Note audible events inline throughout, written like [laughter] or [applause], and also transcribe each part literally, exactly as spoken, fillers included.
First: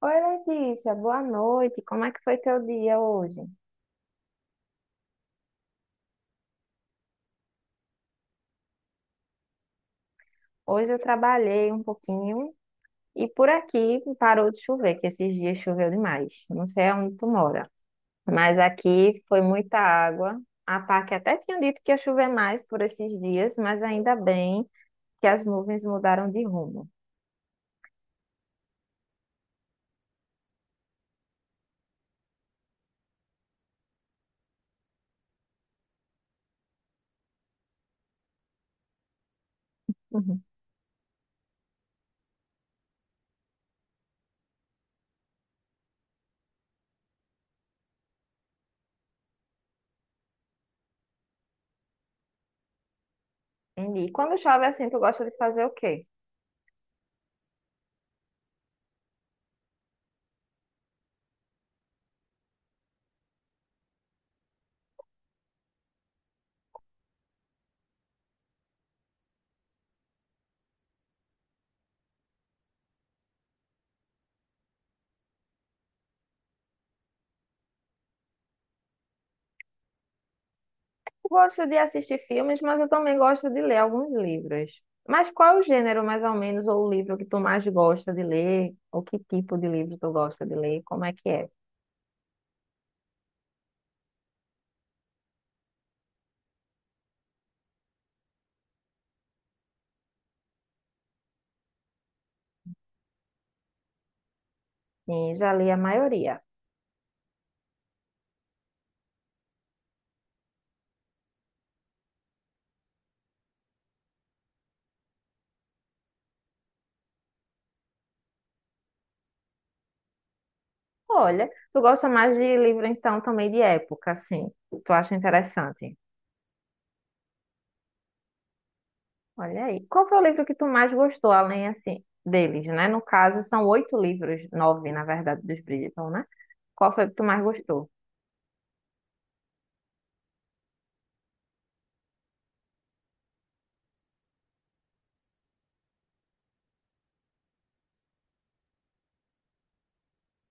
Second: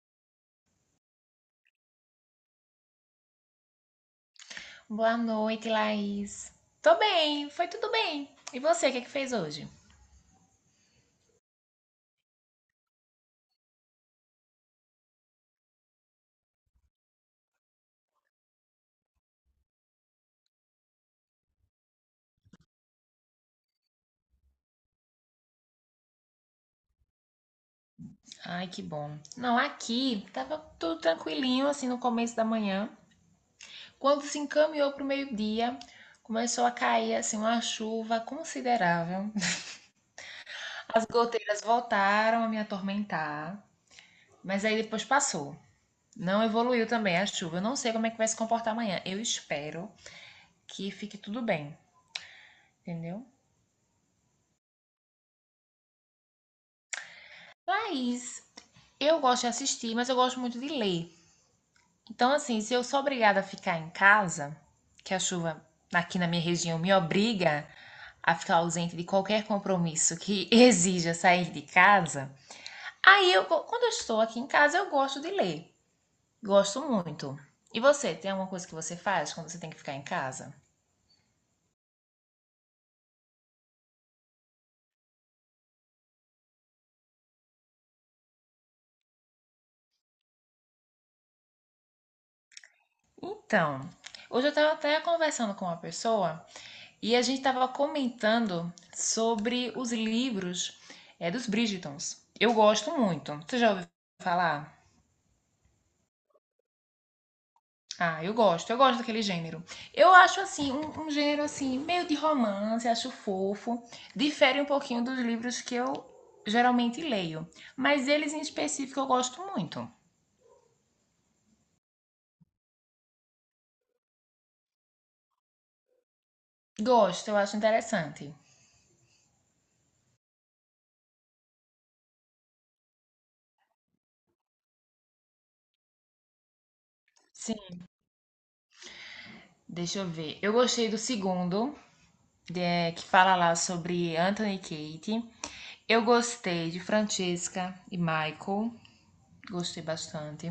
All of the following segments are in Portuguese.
Oi, Letícia, boa noite. Como é que foi teu dia hoje? Boa noite, Laís. Tô bem, foi tudo bem. E você, o que é que fez hoje? Hoje eu trabalhei um pouquinho e por aqui parou de chover, que esses dias choveu demais. Não sei onde tu mora, mas aqui foi muita água. A P A C até tinha dito que ia chover mais por esses dias, mas ainda bem que as nuvens mudaram de rumo. Ai, que bom. Não, aqui tava tudo tranquilinho, assim, no começo da manhã. Quando se encaminhou pro meio-dia, começou a cair, assim, uma chuva considerável. Uhum. As goteiras voltaram a me atormentar, mas aí depois passou. Não evoluiu também a chuva. Eu não sei como é que vai se comportar amanhã. Eu espero que fique tudo bem, entendeu? Entendi. E quando chove assim, tu gosta de fazer o quê? Laís, eu gosto de assistir, mas eu gosto muito de ler. Então, assim, se eu sou obrigada a ficar em casa, que a chuva aqui na minha região me obriga a ficar ausente de qualquer compromisso que [laughs] exija sair de casa, aí eu, go- quando eu estou aqui em casa, eu gosto de ler. Gosto muito. E você, tem alguma coisa que você faz quando você tem que ficar em casa? Gosto de assistir filmes, mas eu também gosto de ler alguns livros. Mas qual é o gênero, mais ou menos, ou o livro que tu mais gosta de ler? Ou que tipo de livro tu gosta de ler? Como é que é? Então, hoje eu estava até conversando com uma pessoa e a gente estava comentando sobre os livros eh, dos Bridgertons. Eu gosto muito. Você já ouviu falar? Sim, já li a maioria. Ah, eu gosto, eu gosto daquele gênero. Eu acho assim, um, um gênero assim, meio de romance, acho fofo. Difere um pouquinho dos livros que eu geralmente leio. Mas eles em específico eu gosto muito. Olha, tu gosta mais de livro, então, também de época, assim. Tu acha interessante. Gosto, eu acho interessante. Olha aí. Qual foi o livro que tu mais gostou, além, assim, deles, né? No caso, são oito livros, nove, na verdade, dos Bridgerton, né? Qual foi o que tu mais Sim, gostou? deixa eu ver. Eu gostei do segundo, de- eh, que fala lá sobre Anthony e Kate. Eu gostei de Francesca e Michael. Gostei bastante.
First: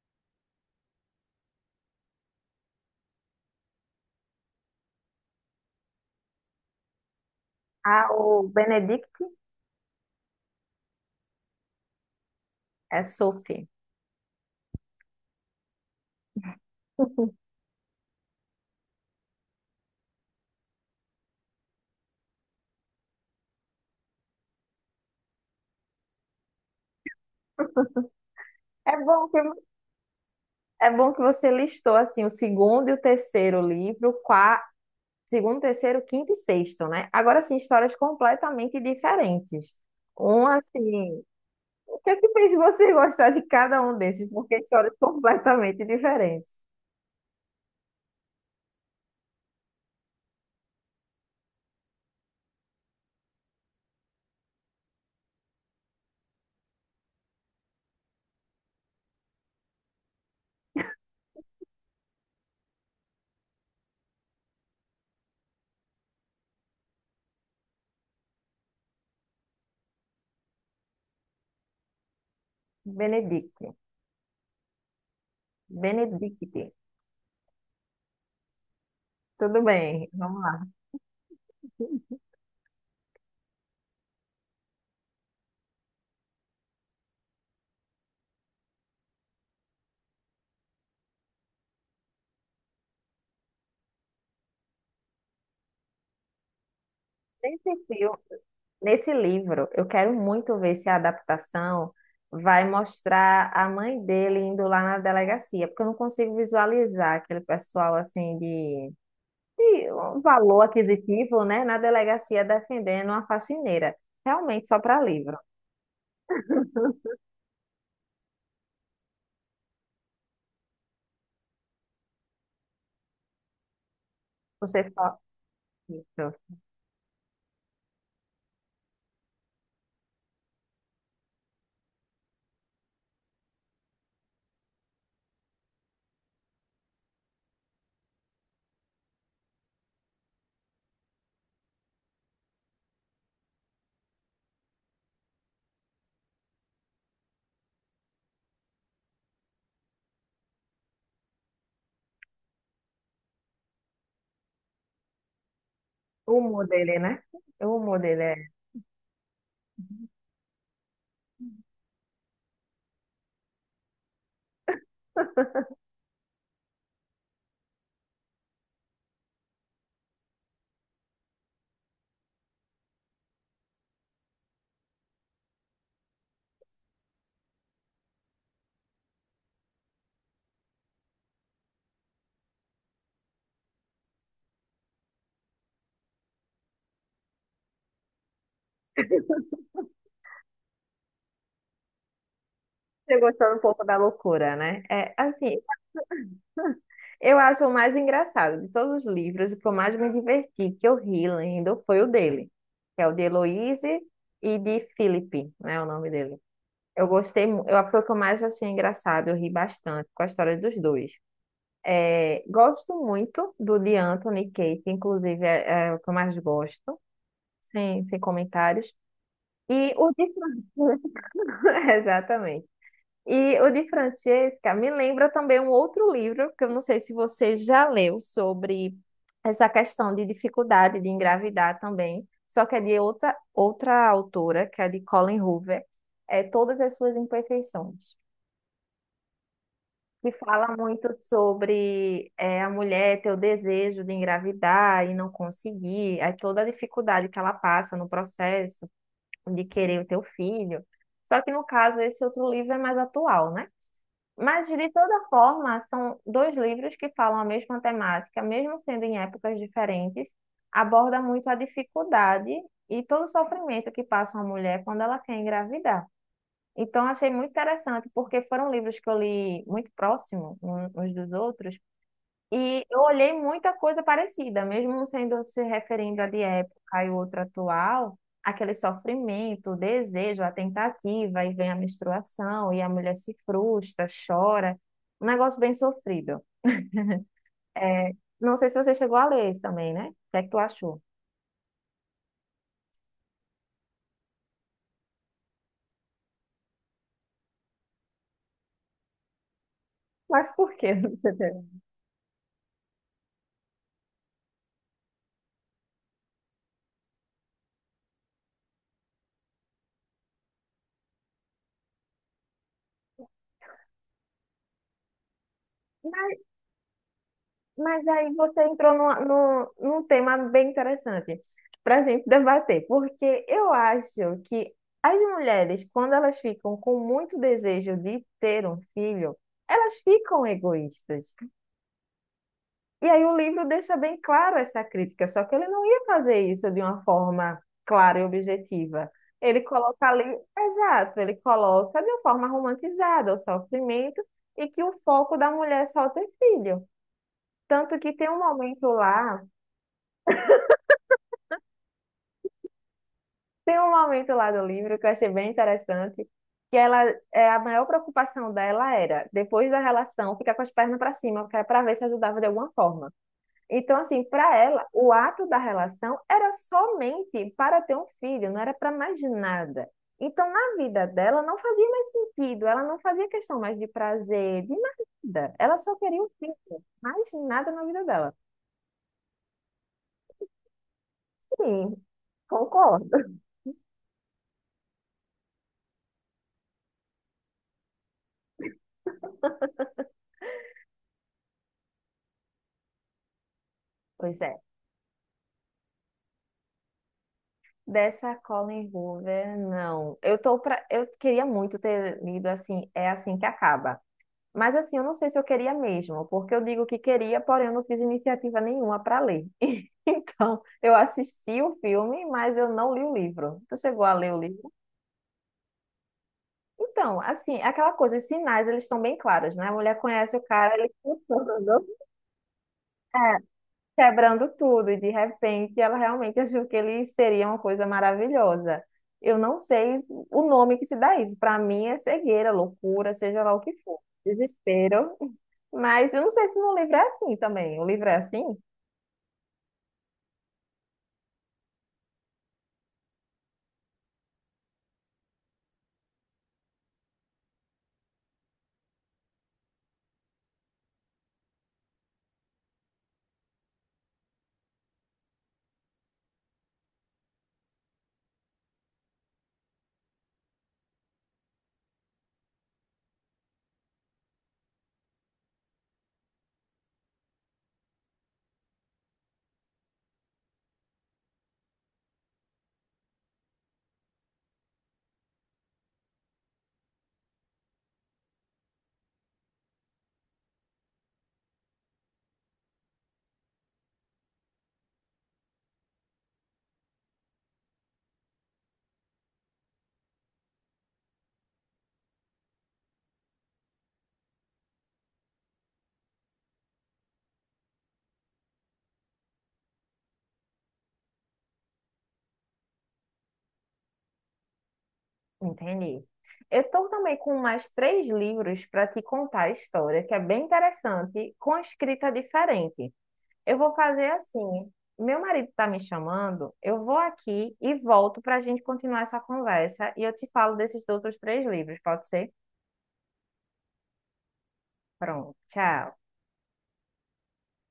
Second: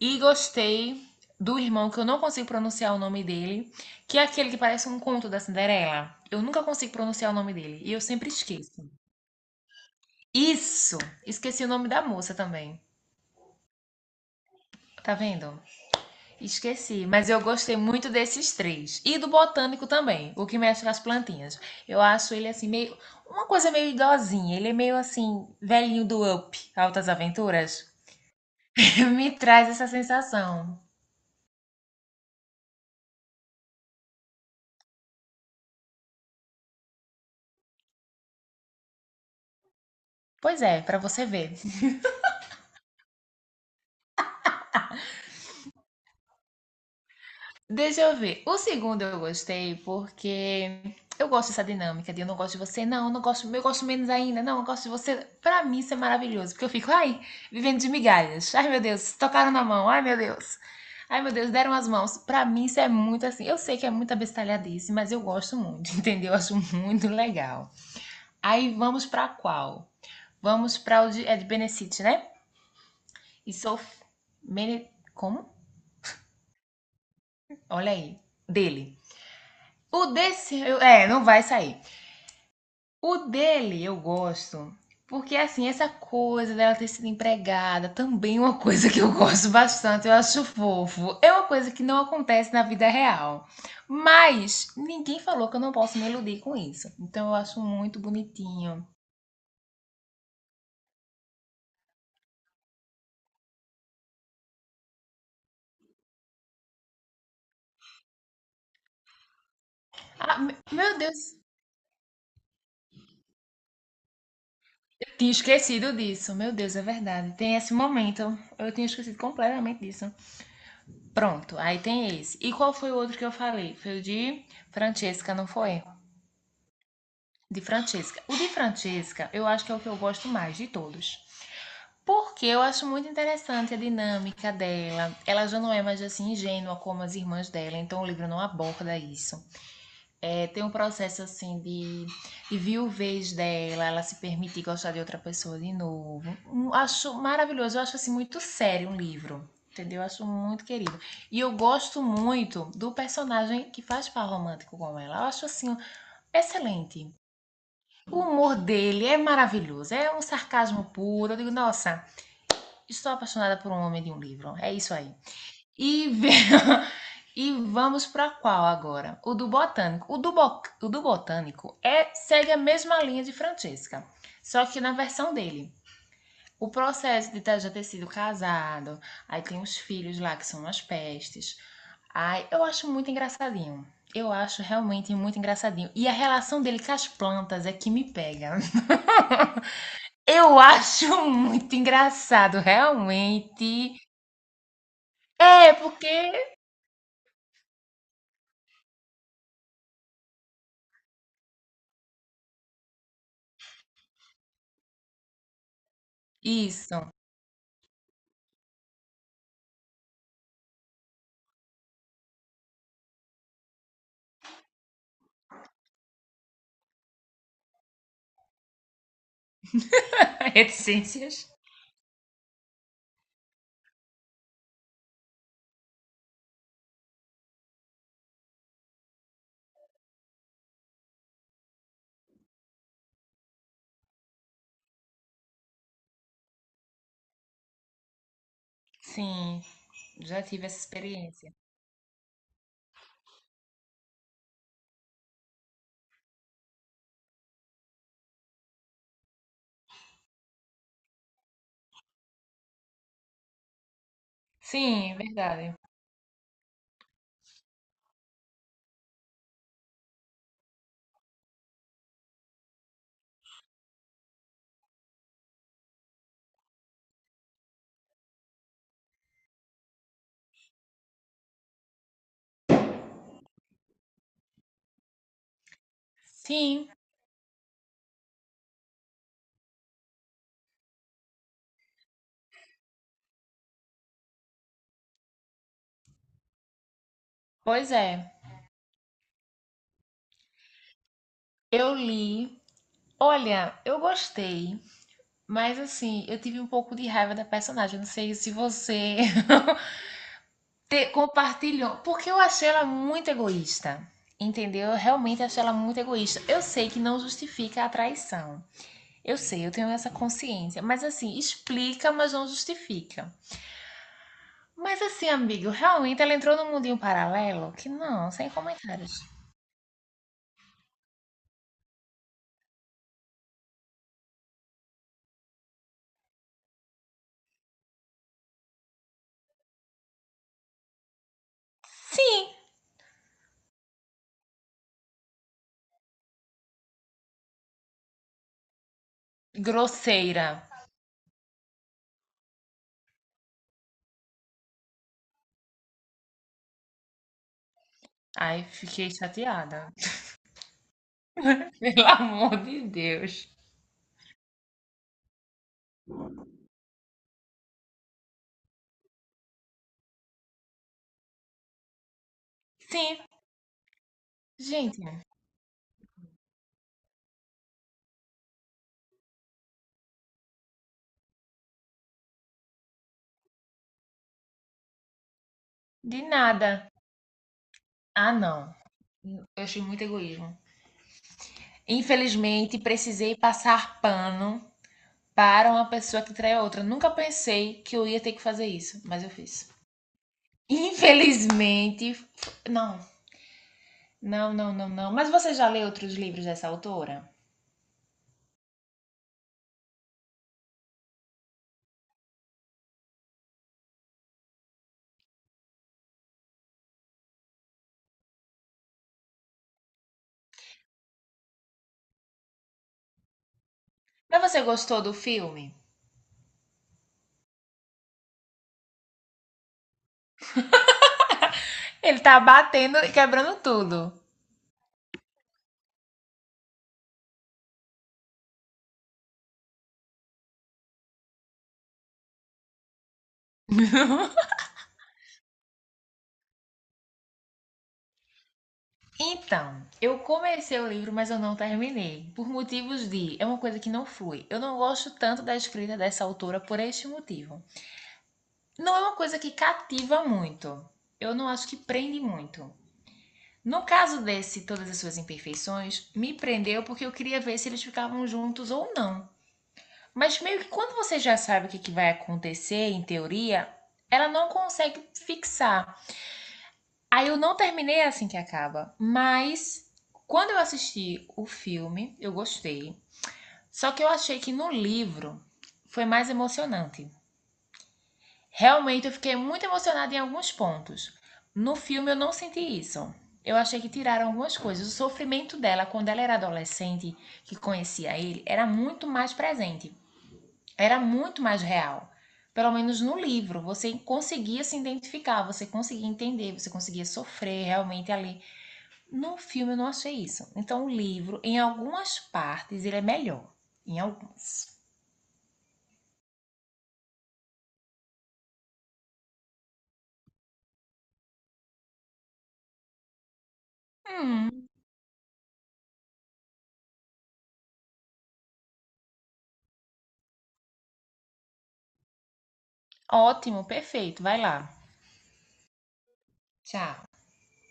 E gostei do irmão, que eu não consigo pronunciar o nome dele, que é aquele que parece um conto da Cinderela. Eu nunca consigo pronunciar o nome dele e eu Ah, sempre o esqueço. Benedict Isso! Esqueci o nome da moça também. é Sophie. Tá vendo? Esqueci. Mas eu gostei muito desses três. E do botânico também, o que mexe com as plantinhas. Eu acho ele assim, meio. Uma coisa meio idosinha. Ele é meio assim, velhinho do Up, Altas Aventuras. É [laughs] bom Me que traz essa sensação. É bom que você listou assim o segundo e o terceiro livro, qua- segundo, terceiro, quinto e sexto, né? Agora sim, histórias completamente diferentes. Um Pois é, pra assim, você ver. o que é que fez você [laughs] gostar de cada um desses? Porque histórias completamente diferentes. Deixa eu ver. O segundo eu gostei porque eu gosto dessa dinâmica de eu não gosto de você, não, eu não gosto, eu gosto menos ainda, não, eu gosto de você. Pra mim isso é maravilhoso, porque eu fico, ai, vivendo de migalhas. Ai, meu Deus, tocaram na mão. Ai, meu Deus. Ai, meu Deus, deram as mãos. Pra mim isso é muito assim. Eu sei que é muita bestalhadice, mas eu gosto muito, [laughs] entendeu? Eu acho muito legal. Aí vamos pra qual? Vamos pra o de, é de Benecite, né? E Benedict, sou Mene... Como? Benedict. Olha aí. Dele. Tudo O bem, vamos desse, lá. eu- é, não vai sair. [laughs] O dele eu gosto, porque assim, essa coisa dela ter sido empregada também é uma coisa que eu gosto bastante, eu acho fofo. É uma coisa que não acontece na vida real. Mas ninguém falou que eu não posso me iludir com isso. Então eu Nem acho sei muito bonitinho. Nesse livro, eu quero muito ver se a adaptação vai mostrar a mãe dele indo lá na delegacia, porque eu não consigo visualizar aquele pessoal assim de, de um Ah, me- valor meu Deus, aquisitivo, né, na delegacia defendendo uma faxineira. Realmente só para eu tinha livro. esquecido disso. Meu Deus, é verdade. Tem esse momento. Eu tinha esquecido completamente disso. Pronto, aí tem esse. E qual foi o outro que eu falei? Foi o de Você só Francesca, não foi? isso. De Francesca. O de Francesca, eu acho que é o que eu gosto mais de todos. Porque eu acho muito interessante a dinâmica dela. Ela já não é mais assim ingênua como as irmãs dela, então o livro não aborda isso. É, tem um processo assim de, de viuvez dela, ela se permitir gostar de outra pessoa de novo. Um- Acho maravilhoso, eu acho assim muito sério um livro. Entendeu? Eu acho muito querido. E eu gosto muito do personagem que faz par romântico com ela. Eu acho assim O humor dele, excelente. né? O humor O dele é. humor dele é maravilhoso, é um sarcasmo puro. Eu digo, nossa, estou apaixonada por um homem de um livro. É isso aí. [laughs] E, ve- [laughs] e vamos para qual agora? O do Botânico. O do, Bo- o do Botânico é segue a mesma linha de Francesca, só que na versão dele. O processo de ter- já ter sido casado, aí tem os filhos lá que são umas pestes. Ai, eu acho muito engraçadinho. Eu acho realmente muito engraçadinho. E a relação dele com as plantas é que me pega. Eu [laughs] acho muito engraçado, Você gostou um pouco da realmente. loucura, né? É, assim, É, porque eu acho o mais engraçado de todos os livros, o que eu mais me diverti, que eu ri lendo, foi o dele, que é o de Heloise e de Felipe, né, o nome dele. Eu isso. gostei, mu- eu, foi o que eu mais achei engraçado, eu ri bastante com a história dos dois. É, gosto muito do de Anthony e Kate, inclusive é, é o que eu mais gosto, sem, sem comentários. E o de [laughs] Francis, Reticências. [laughs] exatamente. E o de Francesca me lembra também um outro livro, que eu não sei se você já leu, sobre essa questão de dificuldade de engravidar também, só que é de outra, outra autora, que é de Colleen Hoover, é Todas as Suas Imperfeições, Sim, que já tive fala essa muito experiência. sobre é, a mulher ter o desejo de engravidar e não conseguir, aí toda a dificuldade que ela passa no processo de querer o teu filho. Só que no caso, esse outro livro é mais atual, né? Mas, de Sim, toda verdade. forma, são dois livros que falam a mesma temática, mesmo sendo em épocas diferentes, aborda muito a dificuldade e todo o sofrimento que passa uma mulher quando ela quer engravidar. Então, achei muito interessante, porque foram livros que eu li muito próximo um- uns dos outros, e eu olhei muita coisa parecida, mesmo sendo se referindo a de Sim, época e outro atual, aquele sofrimento, o desejo, a tentativa, e vem a menstruação, e a mulher se frustra, chora, um negócio bem sofrido. pois É, é. não sei se você chegou a ler isso também, né? O que é que tu achou? Eu li. Olha, eu gostei, mas assim, eu tive um pouco de raiva da personagem. Não sei se você [laughs] Mas por que [laughs] te- você teve? compartilhou, porque eu achei ela muito egoísta. Entendeu? Eu realmente achei ela muito egoísta. Eu sei que não justifica a traição. Eu sei, eu tenho essa consciência. Mas assim, explica, mas não justifica. Mas assim, amigo, realmente ela entrou num mundinho paralelo que Mas não, aí sem você entrou comentários. no no num tema bem interessante para a gente debater, porque eu acho que as mulheres, quando elas ficam com muito desejo de ter um filho, elas ficam egoístas. Sim, E aí o livro deixa bem claro essa crítica, só que ele não ia fazer isso de uma forma clara e objetiva. Ele coloca ali, grosseira. exato, ele coloca de uma forma romantizada o sofrimento e que o foco da mulher é só ter filho. Tanto que tem um Ai, momento fiquei lá. chateada. [laughs] Pelo amor de Deus. Tem um momento lá do livro que eu achei bem interessante, que ela, é, a maior preocupação dela era, depois da relação, ficar com as pernas para cima, para ver se ajudava de alguma forma. Sim, Então, assim, para ela, o gente, ato da relação era somente para ter um filho, não era para mais nada. Então, na vida dela, não fazia mais sentido, ela não fazia questão mais de prazer, de nada. Ela só queria de um filho, nada. mais nada na vida Ah, dela. não. Eu achei muito egoísmo. Sim, Infelizmente, concordo. precisei passar pano para uma pessoa que traiu a outra. Nunca pensei que eu ia ter que fazer isso, mas eu fiz. Infelizmente, f- não, Pois não, é. não, não, não. Mas você já leu outros livros dessa autora? Dessa Colin Hoover, não. Eu tô pra... eu queria muito ter lido assim, é assim que acaba. Mas assim, eu não sei se eu queria mesmo, porque eu digo que queria, porém eu não fiz iniciativa nenhuma para ler. [laughs] Então, eu assisti o filme, mas eu não li o livro. Tu chegou a ler o Mas você livro? gostou do filme? Então, assim, é aquela coisa, os sinais, eles estão bem claros, né? A mulher conhece o cara, ele [laughs] Ele tá batendo e quebrando tudo. quebrando tudo, e de repente ela realmente achou que ele seria uma coisa maravilhosa. Eu não sei o nome que se dá isso. Para mim é cegueira, loucura, seja lá o que for, desespero. Mas eu não sei se no livro é assim também. O livro é assim? Então, eu comecei o livro, mas eu não terminei, por motivos de. É uma coisa que não flui. Eu não gosto tanto da escrita dessa autora por este motivo. Não é uma coisa que cativa muito. Eu não acho que prende muito. No caso desse, Todas as Suas Imperfeições, me prendeu porque eu queria ver se eles ficavam juntos ou não. Mas meio que quando você já sabe o que, que vai acontecer, em teoria, ela não consegue fixar. Aí eu não terminei é assim que acaba. Mas quando eu assisti o filme, eu gostei. Só que eu achei que no livro foi mais emocionante. Realmente eu fiquei muito emocionada em alguns pontos. No filme eu não senti isso. Eu achei que tiraram algumas coisas. O sofrimento dela quando ela era adolescente, que conhecia ele, era muito mais presente. Era muito mais real. Pelo menos no livro, você conseguia se identificar, você conseguia entender, você conseguia sofrer realmente ali. No filme eu não achei isso. Então o livro, em algumas partes, ele é melhor. Em algumas. Entendi. Eu estou também com mais três livros para te contar a história, que é bem interessante, com escrita diferente. Eu vou fazer Hum, assim. Meu marido está me chamando, eu vou aqui e volto para a gente continuar essa conversa e eu te falo desses outros três livros, pode ser? ótimo, perfeito. Vai lá. Pronto, tchau. Tchau.